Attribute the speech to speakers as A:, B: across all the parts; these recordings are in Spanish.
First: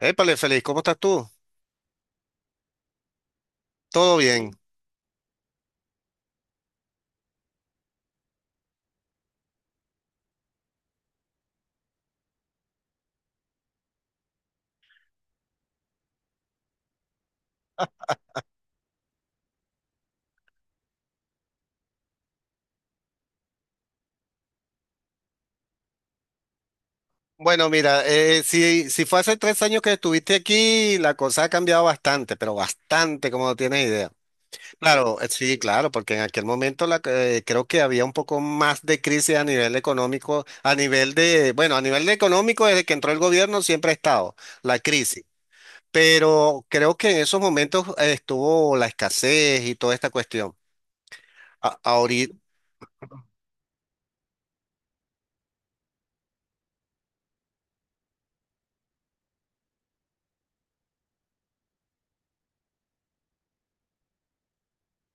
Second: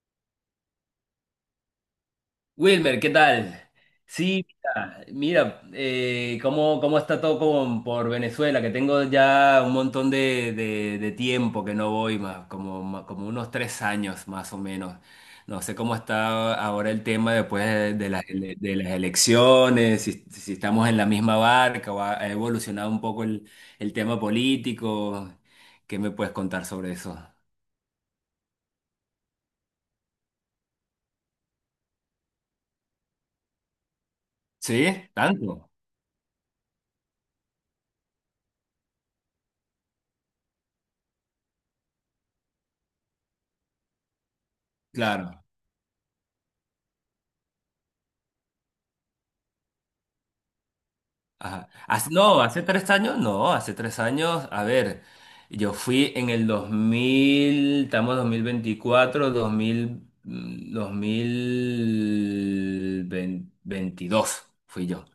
A: Épale, feliz, ¿cómo estás tú?
B: Wilmer, ¿qué tal?
A: Todo
B: Sí,
A: bien.
B: mira, mira, cómo está todo por Venezuela, que tengo ya un montón de tiempo que no voy más, como, como unos 3 años más o menos. No sé cómo está ahora el tema después de las, de las elecciones, si estamos en la misma barca o ha evolucionado un poco el tema político. ¿Qué me puedes contar sobre eso?
A: Bueno, mira, si fue hace 3 años que estuviste aquí, la cosa ha cambiado bastante, pero bastante, como no tienes idea.
B: ¿Sí?
A: Claro, sí,
B: ¿Tanto?
A: claro, porque en aquel momento creo que había un poco más de crisis a nivel económico, bueno, a nivel de económico, desde que entró el gobierno siempre ha estado la crisis,
B: Claro.
A: pero creo que en esos momentos estuvo la escasez y toda esta cuestión.
B: Ajá. Hace-
A: Ahorita
B: no, hace 3 años, no, hace tres años, a ver, yo fui en el 2000, estamos 2024, 2000, 2022 fui yo.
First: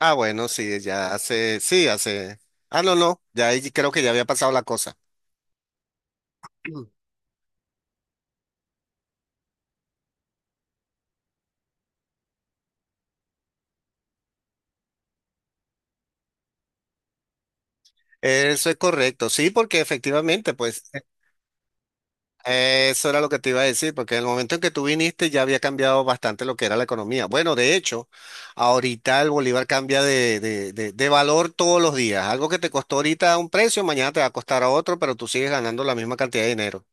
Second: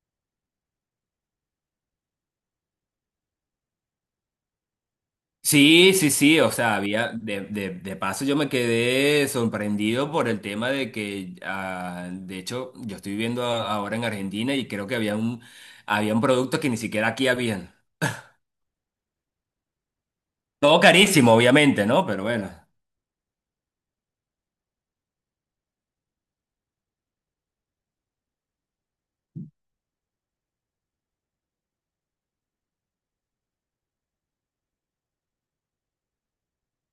A: Ah, bueno, sí, ya hace, sí, hace. Ah, no, no, ya ahí creo que ya había pasado la cosa.
B: Sí, sí, sí, o sea, había, de paso yo me quedé sorprendido por el tema de que, ah, de hecho, yo estoy viviendo ahora en Argentina y creo que había un producto que ni siquiera aquí habían.
A: Eso es correcto, sí, porque efectivamente,
B: Todo
A: pues,
B: carísimo, obviamente, ¿no? Pero bueno.
A: eso era lo que te iba a decir, porque en el momento en que tú viniste ya había cambiado bastante lo que era la economía. Bueno, de hecho, ahorita el bolívar cambia de valor todos los días. Algo que te costó ahorita a un precio, mañana te va a costar a otro, pero tú sigues ganando la misma cantidad de dinero.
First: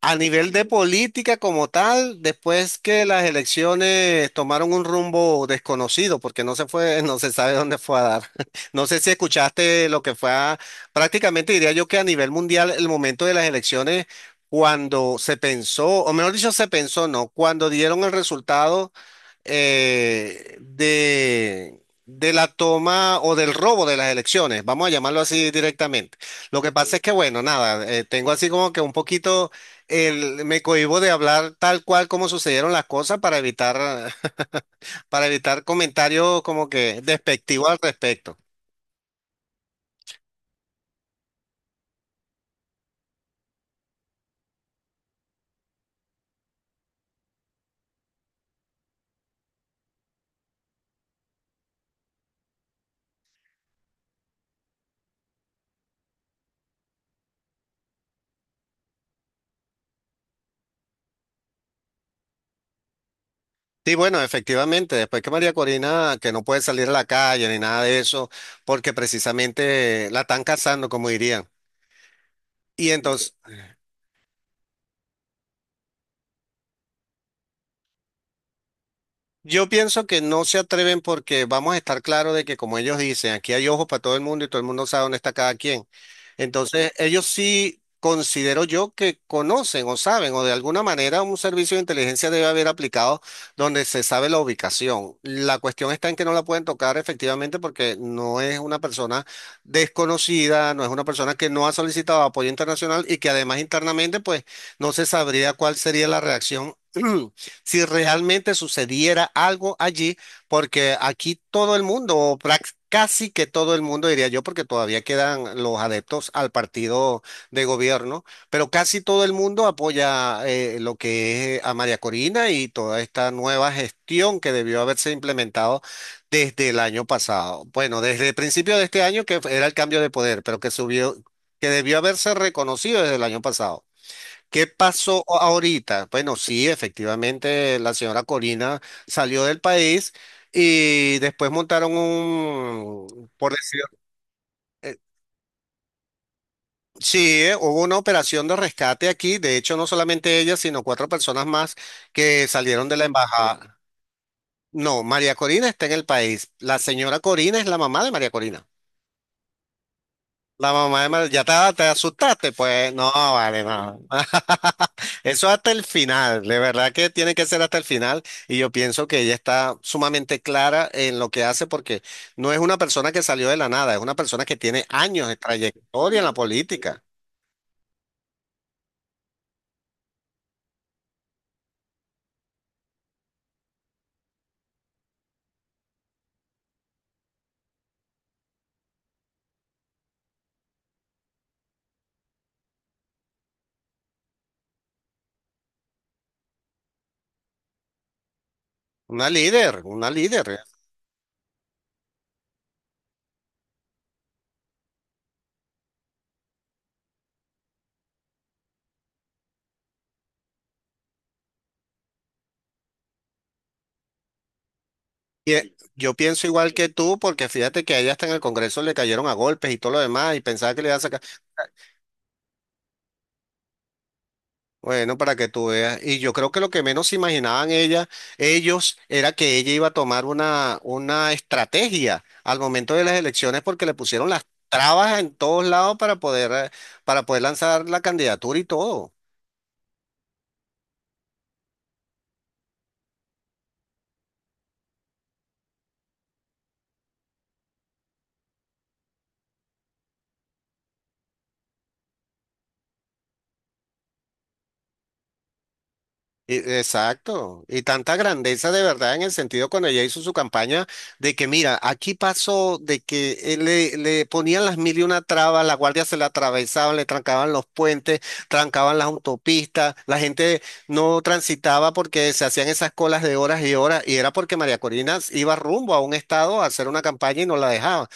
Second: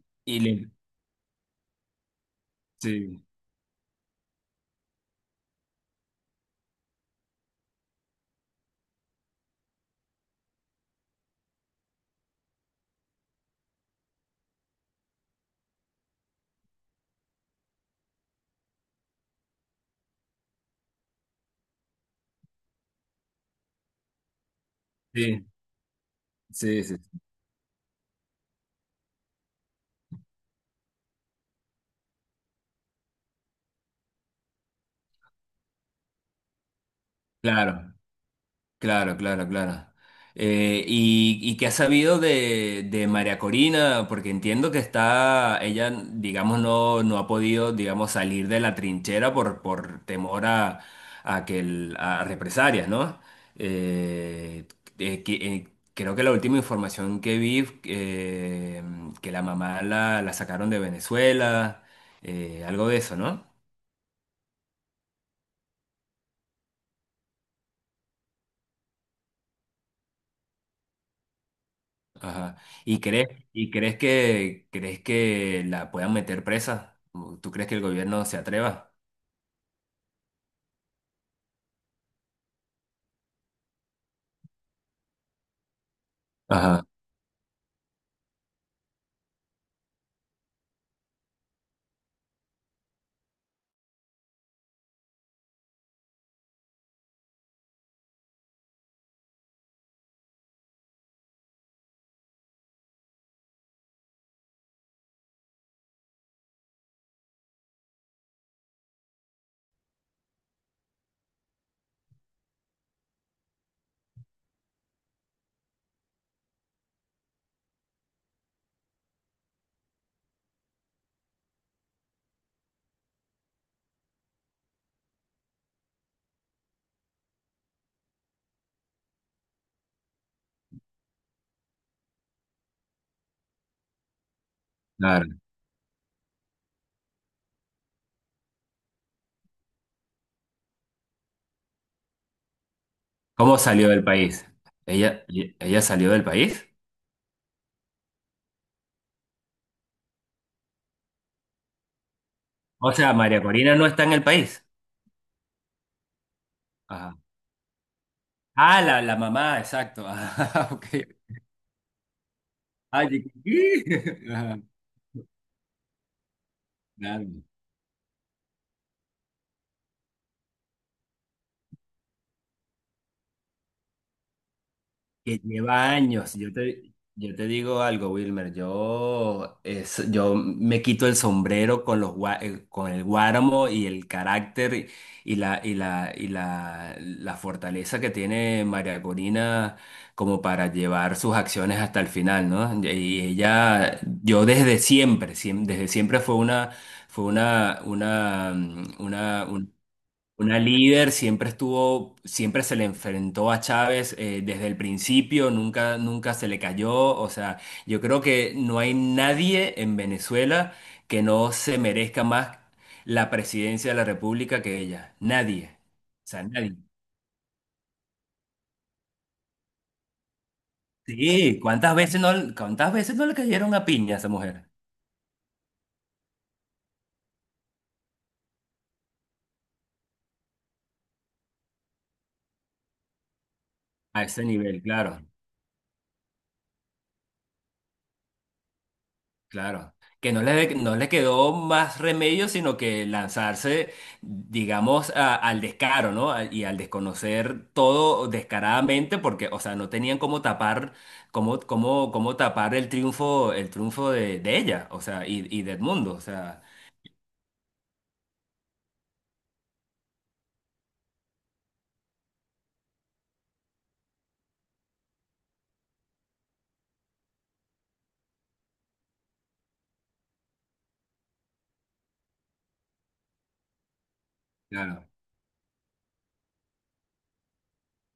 A: A
B: Y
A: nivel de
B: le-
A: política como tal, después que
B: sí.
A: las elecciones tomaron un rumbo desconocido, porque no se fue, no se sabe dónde fue a dar. No sé si escuchaste lo que fue a- Prácticamente diría yo que a nivel mundial el momento de las elecciones, cuando se pensó, o mejor dicho, se pensó, no, cuando dieron el resultado de la toma o del robo de las elecciones, vamos a llamarlo
B: Sí,
A: así directamente. Lo que
B: sí,
A: pasa
B: sí.
A: es que, bueno, nada, tengo así como que un poquito, me cohíbo de hablar tal cual como sucedieron las cosas para evitar, para evitar comentarios como que despectivos al
B: Claro,
A: respecto.
B: claro, claro, claro. ¿Y qué has sabido de María Corina? Porque entiendo que está, ella, digamos, no ha podido, digamos, salir de la trinchera por temor a represalias, ¿no? Eh, eh, que- eh, creo que la última información que vi, que la mamá la sacaron de Venezuela, algo de eso, ¿no?
A: Sí, bueno, efectivamente, después que María Corina, que no puede salir a la calle ni nada de eso, porque precisamente la están cazando, como dirían.
B: Ajá.
A: Y
B: ¿Y crees,
A: entonces.
B: y crees que la puedan meter presa? ¿Tú crees que el gobierno se atreva?
A: Yo pienso que no se atreven porque vamos a estar claro de que como ellos dicen, aquí hay ojos para todo el mundo y todo el mundo sabe dónde está cada quien.
B: Ajá,
A: Entonces, ellos sí considero yo que conocen o saben o de alguna manera un servicio de inteligencia debe haber aplicado donde se sabe la ubicación. La cuestión está en que no la pueden tocar efectivamente porque no es una persona desconocida, no es una persona que no ha solicitado apoyo internacional y que además internamente pues no se sabría cuál sería la reacción. Si realmente sucediera algo allí, porque aquí todo el mundo, o casi que todo el mundo, diría yo, porque todavía quedan los adeptos al partido de gobierno, pero casi todo el mundo apoya lo que es a María Corina y toda esta nueva gestión que debió haberse implementado desde el año pasado. Bueno, desde el principio de este año, que era el cambio de poder, pero que subió, que debió haberse reconocido desde el año pasado. ¿Qué pasó
B: claro.
A: ahorita? Bueno, sí, efectivamente, la señora Corina salió del país y después montaron un, por
B: ¿Cómo
A: decir,
B: salió del país?
A: eh,
B: ¿Ella, ella salió del país?
A: sí, hubo una operación de rescate aquí. De hecho, no solamente ella, sino cuatro personas más que salieron
B: O
A: de la
B: sea, María Corina
A: embajada.
B: no está en el país.
A: No, María Corina está en el país. La
B: Ajá.
A: señora Corina es la mamá de María Corina.
B: Ah, la mamá, exacto. Ajá,
A: La
B: ok.
A: mamá de Mar- Ya te asustaste, pues no,
B: Ay, ¿qué?
A: vale, no.
B: Ajá,
A: Eso hasta el final, de verdad que tiene
B: claro.
A: que ser hasta el final y yo pienso que ella está sumamente clara en lo que hace porque no es una persona que salió de la nada, es una persona que tiene años de
B: Que lleva
A: trayectoria en la
B: años. Yo te,
A: política,
B: yo te digo algo, Wilmer. Yo me quito el sombrero con con el Guáramo y el carácter y la fortaleza que tiene María Corina como para llevar sus acciones hasta el final, ¿no? Y ella, yo desde siempre, siem- desde siempre fue
A: una
B: una, una
A: líder, una
B: una
A: líder.
B: líder, siempre estuvo, siempre se le enfrentó a Chávez, desde el principio, nunca, nunca se le cayó. O sea, yo creo que no hay nadie en Venezuela que no se merezca más la presidencia de la República que ella.
A: Y
B: Nadie.
A: yo
B: O sea,
A: pienso igual
B: nadie.
A: que tú porque fíjate que a ella hasta en el Congreso le cayeron a golpes y todo lo demás y pensaba que le iban a sacar.
B: Sí, ¿cuántas veces no le cayeron a piña a esa mujer?
A: Bueno, para que tú veas. Y yo creo que lo que menos se imaginaban ella, ellos era que ella iba a tomar una estrategia al momento de las elecciones porque le
B: A
A: pusieron
B: ese
A: las
B: nivel, claro.
A: trabas en todos lados para poder lanzar la candidatura y todo.
B: Claro, que no le quedó más remedio sino que lanzarse, digamos, al descaro, ¿no? Y al desconocer todo descaradamente, porque, o sea, no tenían cómo tapar, cómo tapar el triunfo de ella, o sea, y de Edmundo, o sea,
A: Exacto, y tanta grandeza de verdad en el sentido cuando ella hizo su campaña de que mira, aquí pasó de que le ponían las mil y una trabas, la guardia se la atravesaban, le trancaban los puentes, trancaban las autopistas, la gente no transitaba porque se hacían esas colas de horas y horas y era porque María
B: claro.
A: Corina iba rumbo a un estado a hacer una campaña y no la dejaba.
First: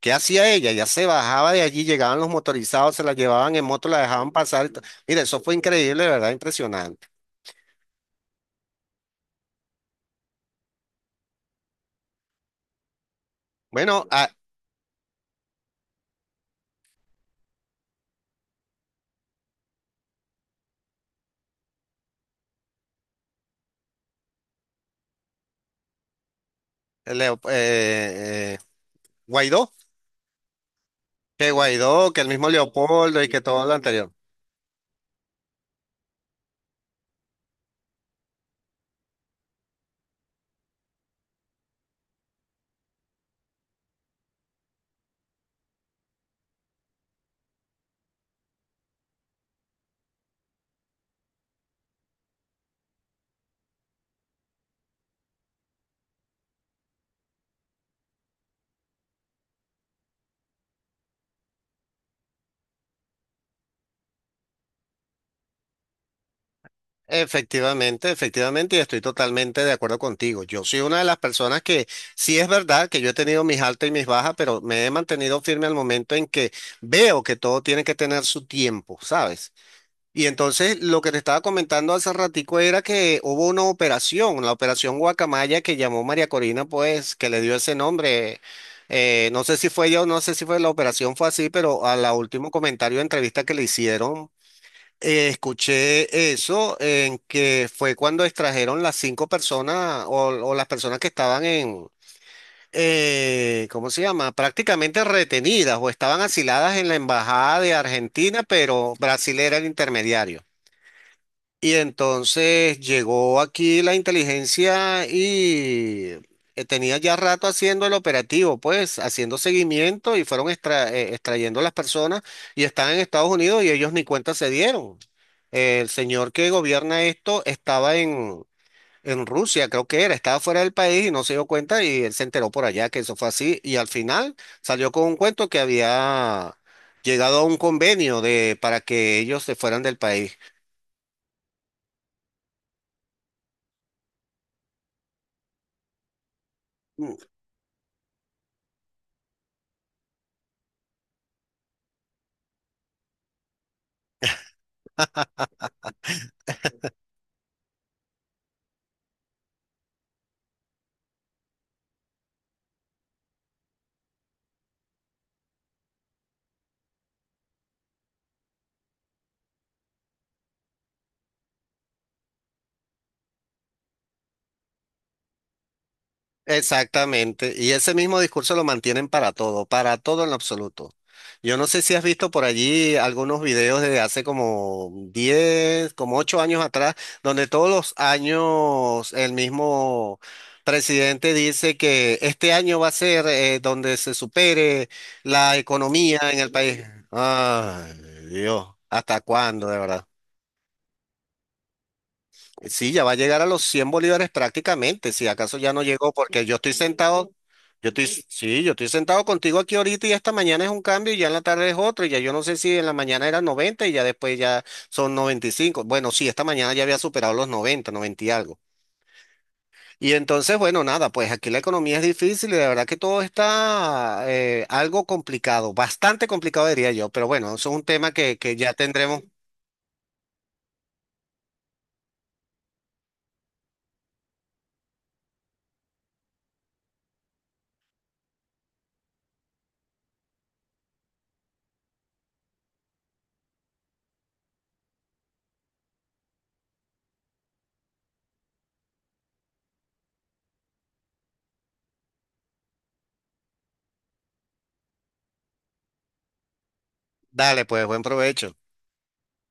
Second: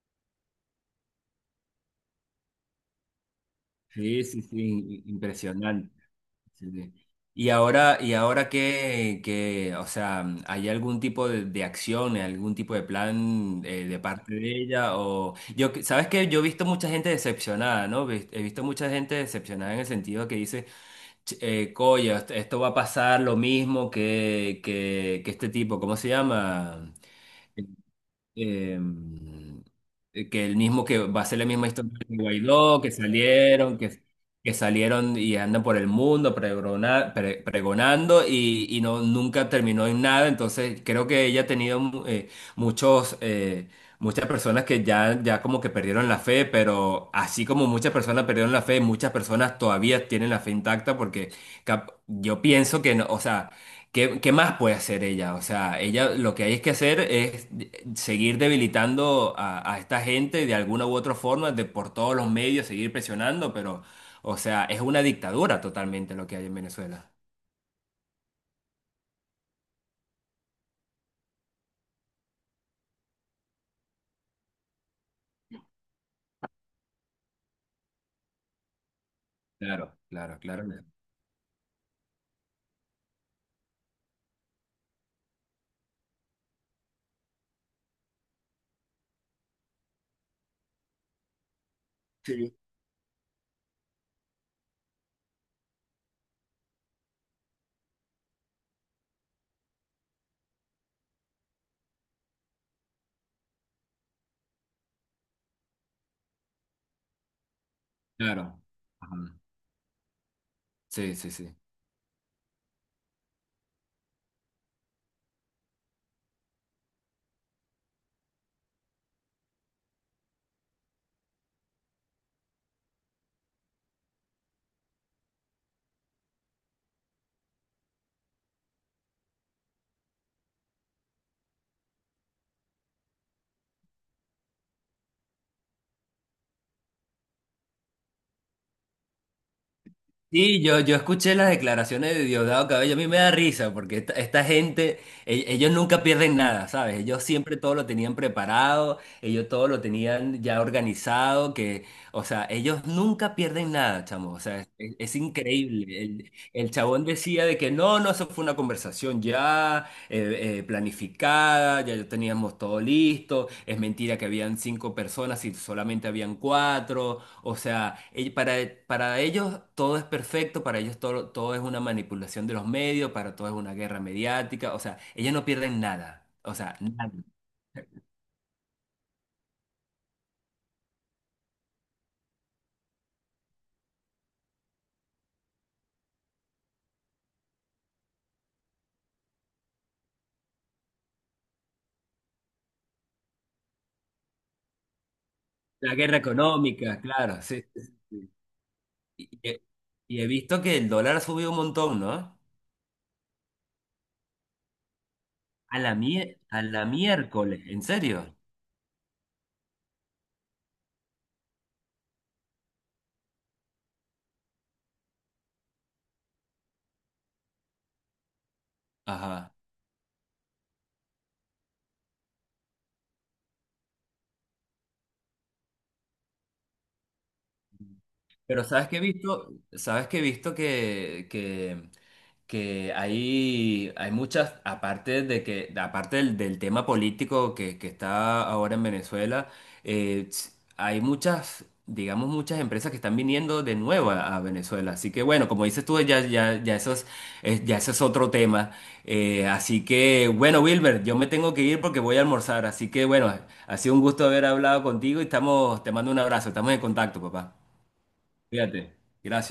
A: ¿Qué hacía ella? Ya se bajaba de allí, llegaban los motorizados, se la llevaban en moto, la
B: Sí,
A: dejaban
B: sí,
A: pasar.
B: sí,
A: Mira, eso fue
B: impresionante.
A: increíble, de verdad,
B: Sí. Sí.
A: impresionante.
B: Y ahora que, o sea, ¿hay algún tipo de acción, algún tipo de plan, de
A: Bueno,
B: parte de ella? O yo, sabes que yo he visto mucha gente decepcionada, ¿no? He visto mucha gente decepcionada en el sentido que dice, Coño, esto va a pasar lo mismo que, que este tipo, ¿cómo se llama?
A: Leo- eh, eh,
B: em,
A: Guaidó,
B: que el mismo que va a ser la misma historia de
A: Que el mismo
B: Guaidó, que
A: Leopoldo y que todo lo
B: salieron,
A: anterior.
B: que salieron y andan por el mundo pregonando y no, nunca terminó en nada. Entonces creo que ella ha tenido muchos, eh, muchas personas que ya como que perdieron la fe, pero así como muchas personas perdieron la fe, muchas personas todavía tienen la fe intacta porque yo pienso que no, o sea... ¿Qué más puede hacer ella? O sea, ella lo que hay es que hacer es seguir debilitando a esta gente de alguna u otra forma, de por todos los medios, seguir presionando, pero, o sea, es una dictadura totalmente lo que hay en Venezuela.
A: Efectivamente, efectivamente, y estoy totalmente de acuerdo contigo. Yo soy una de las personas que sí es verdad que yo he tenido mis altas y mis bajas, pero me he mantenido firme al momento en que veo que todo tiene que tener su tiempo, ¿sabes?
B: Claro,
A: Y
B: claro, claro,
A: entonces lo que te estaba comentando hace ratico era que hubo una operación, la operación Guacamaya que llamó María Corina, pues, que le dio ese nombre. No sé si fue ella o no sé si fue la operación, fue así, pero a la último comentario de entrevista que le hicieron, escuché eso, en que fue cuando extrajeron las cinco personas o las personas que estaban en, ¿cómo se llama? Prácticamente retenidas o estaban asiladas en la embajada de Argentina,
B: claro.
A: pero Brasil
B: Ajá.
A: era el intermediario.
B: Sí, sí, sí.
A: Y entonces llegó aquí la inteligencia y tenía ya rato haciendo el operativo, pues haciendo seguimiento y fueron extrayendo las personas y están en Estados Unidos y ellos ni cuenta se dieron. El señor que gobierna esto estaba en Rusia, creo que era, estaba fuera del país y no se dio cuenta y él se enteró por allá que eso fue así y al final salió con un cuento que había llegado a un convenio de, para que ellos se fueran del país.
B: Sí, yo escuché las declaraciones de Diosdado Cabello, a mí me da risa porque esta gente, ellos nunca pierden nada, ¿sabes? Ellos siempre todo lo tenían preparado, ellos todo lo tenían ya organizado, que, o sea, ellos nunca pierden nada, chamo, o sea, es increíble. El chabón decía de que no, no, eso fue una conversación ya, planificada, ya teníamos todo listo, es mentira que habían cinco personas y solamente habían cuatro. O sea, para ellos todo es perfecto, para ellos todo, es una manipulación de los medios, para todo es una guerra mediática, o sea, ellos no pierden nada, o sea, nada.
A: Exactamente, y ese mismo discurso lo mantienen para todo en lo absoluto. Yo no sé si has visto por allí algunos videos de hace como 10, como 8 años atrás, donde todos los años el mismo presidente dice que este año va a ser donde se supere la
B: La guerra
A: economía en el país.
B: económica, claro, sí. Sí,
A: Ay,
B: sí.
A: Dios, ¿hasta
B: Y, y he
A: cuándo, de verdad?
B: y he visto que el dólar ha subido un montón, ¿no?
A: Sí, ya va a llegar a los 100 bolívares prácticamente, si acaso ya
B: A
A: no
B: la,
A: llegó, porque yo
B: a
A: estoy
B: la
A: sentado,
B: miércoles, ¿en
A: yo estoy,
B: serio?
A: sí, yo estoy sentado contigo aquí ahorita y esta mañana es un cambio y ya en la tarde es otro, y ya yo no sé si en la mañana era 90 y ya después ya son 95. Bueno, sí, esta mañana ya había superado los 90, 90 y algo.
B: Ajá.
A: Y entonces, bueno, nada, pues aquí la economía es difícil y de verdad que todo está algo complicado, bastante complicado diría yo, pero bueno, eso es un tema que,
B: Pero
A: ya
B: sabes que he
A: tendremos.
B: visto, sabes que he visto que hay, muchas, aparte de que, aparte del tema político que está ahora en Venezuela, hay muchas, digamos, muchas empresas que están viniendo de nuevo a Venezuela. Así que bueno, como dices tú, ya, ya, ya eso es, ya eso es otro tema. Así que bueno, Wilber, yo me tengo que ir porque voy a almorzar. Así que bueno, ha sido un gusto haber hablado contigo y estamos, te mando un abrazo, estamos en contacto, papá.
A: Dale, pues, buen provecho.
B: Fíjate. Gracias.